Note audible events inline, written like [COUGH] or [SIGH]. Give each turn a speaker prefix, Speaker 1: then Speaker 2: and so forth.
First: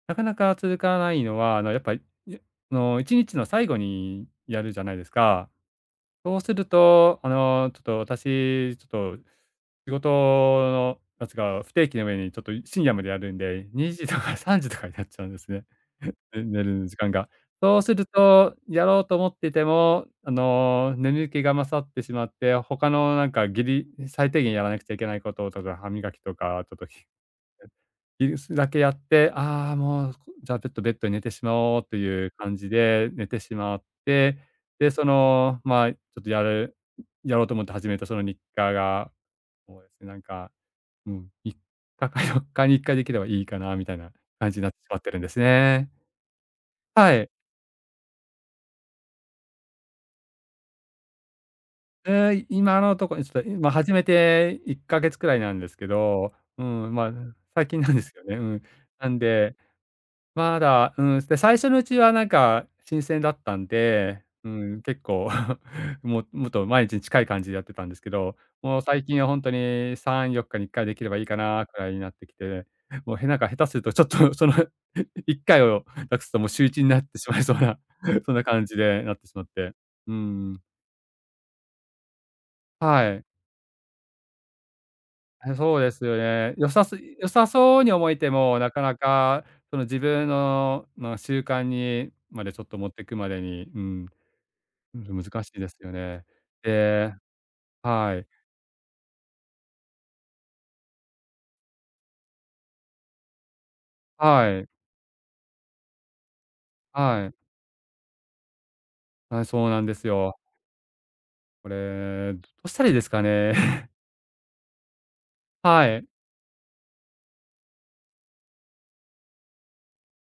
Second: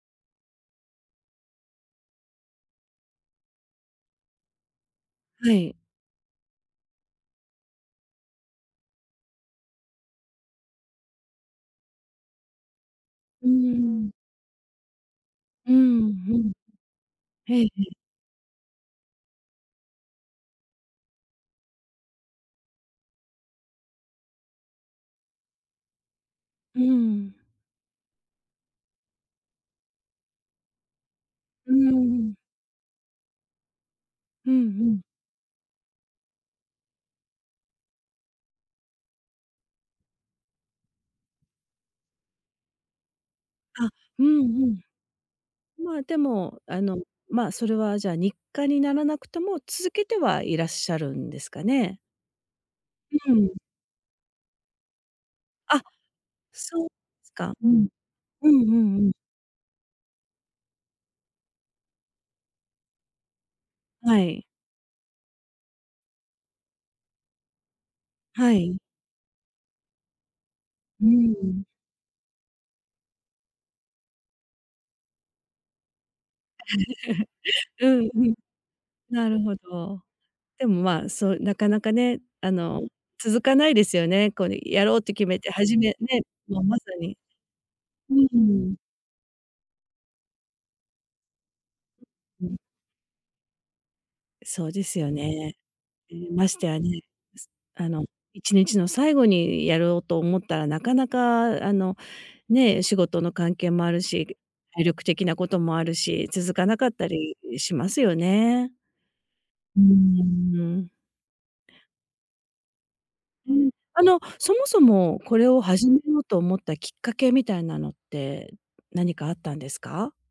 Speaker 1: なかなか続かないのは、あのやっぱ、いあの1日の最後にやるじゃないですか。
Speaker 2: はい。
Speaker 1: そうすると、あの、ちょっと私、ちょっと仕事のなんつうか、不定期な上にちょっとい深夜までやるん
Speaker 2: うん
Speaker 1: で
Speaker 2: う
Speaker 1: 2時
Speaker 2: ん。
Speaker 1: とか3時とかになっちゃうんですね。
Speaker 2: うん、う
Speaker 1: ね
Speaker 2: ん。
Speaker 1: 寝る時間が。
Speaker 2: へいへ
Speaker 1: そうす
Speaker 2: い。
Speaker 1: るとやろうと思っててもあの、眠気が勝ってしまって、他のなんかギリ最低限やらなくちゃいけないこととか、歯磨きとかちょっ
Speaker 2: う
Speaker 1: と、ひ
Speaker 2: ん。
Speaker 1: え、いそいだけやって、ああもうこじゃあベットベッドに寝てしま
Speaker 2: う
Speaker 1: おうという
Speaker 2: ん。
Speaker 1: 感じで寝てしまって、
Speaker 2: うんう
Speaker 1: で、
Speaker 2: ん。
Speaker 1: その、まあちょっとやるやろうと思って始めたその日課が、そうですねなんか、うん、3日か4日に1回できればいいかなみ
Speaker 2: あ、
Speaker 1: たいな
Speaker 2: うん
Speaker 1: 感じに
Speaker 2: う
Speaker 1: なって
Speaker 2: ん。
Speaker 1: しまってるんですね。
Speaker 2: ま、でも、あの、
Speaker 1: はい。
Speaker 2: ま、それはじゃあ日課にならなくても続けてはいらっしゃるんですかね？
Speaker 1: ええ、い今のとこにち
Speaker 2: う
Speaker 1: ょっと
Speaker 2: ん。
Speaker 1: いま、始めて1か月くらいなんです
Speaker 2: あ、
Speaker 1: けど、う
Speaker 2: そうで
Speaker 1: ん、ま、
Speaker 2: すか。
Speaker 1: 最
Speaker 2: う
Speaker 1: 近
Speaker 2: ん。
Speaker 1: なんですよね。う
Speaker 2: う
Speaker 1: ん。
Speaker 2: んうんう
Speaker 1: な
Speaker 2: ん。
Speaker 1: んで、まだ、うん。そ、で、最初のうちはなんか新鮮だったん
Speaker 2: は
Speaker 1: で、
Speaker 2: い。
Speaker 1: うん、結構、[LAUGHS] ももっと毎日に近い感じでやってたんですけど、
Speaker 2: は
Speaker 1: も
Speaker 2: い。
Speaker 1: う最近は本当に3、4日に1回でき
Speaker 2: う
Speaker 1: ればいいか
Speaker 2: ん。
Speaker 1: なくらいになってきて。もうへなんか下手するとちょっとその、1回を無くすともう週1になって
Speaker 2: [CHUCKLES]
Speaker 1: しまいそうな、
Speaker 2: うんう
Speaker 1: そん
Speaker 2: ん。
Speaker 1: な感じでなって
Speaker 2: な
Speaker 1: し
Speaker 2: る
Speaker 1: まっ
Speaker 2: ほ
Speaker 1: て。
Speaker 2: ど。
Speaker 1: うん。
Speaker 2: でもまあ、そうなかなかね、あの、
Speaker 1: はい。
Speaker 2: 続かないですよね。こうね、やろうって決めて、
Speaker 1: はい、
Speaker 2: 初
Speaker 1: そうで
Speaker 2: め
Speaker 1: すよ
Speaker 2: ね、
Speaker 1: ね。
Speaker 2: もう
Speaker 1: 良
Speaker 2: まさ
Speaker 1: さす
Speaker 2: に
Speaker 1: 良さそうに思え
Speaker 2: う
Speaker 1: ても、な
Speaker 2: ん。
Speaker 1: かなかその自分の、まあ習慣にま
Speaker 2: う
Speaker 1: で
Speaker 2: ん。
Speaker 1: ちょっと持っていくまでに、うん。
Speaker 2: そうで
Speaker 1: う
Speaker 2: す
Speaker 1: ん、
Speaker 2: よ
Speaker 1: そう難し
Speaker 2: ね。
Speaker 1: いですよね。
Speaker 2: うん、ましてやね、
Speaker 1: で、
Speaker 2: すあの、
Speaker 1: はい。
Speaker 2: 1日の最後にやろうと思ったら、なかなかあのね、仕事の関係もあるし、け
Speaker 1: はい。
Speaker 2: 体力的なこともあるし。続かなかった
Speaker 1: はい。
Speaker 2: りしますよね。
Speaker 1: はい、そう
Speaker 2: う
Speaker 1: な
Speaker 2: ー
Speaker 1: んですよ。
Speaker 2: ん。
Speaker 1: これ、どどうしたらいいですかね。
Speaker 2: うん。
Speaker 1: [CHUCKLES]
Speaker 2: あの、そもそもこれを
Speaker 1: は
Speaker 2: 始め
Speaker 1: い。
Speaker 2: ようと思ったきっかけみたいなのって何かあったんですか？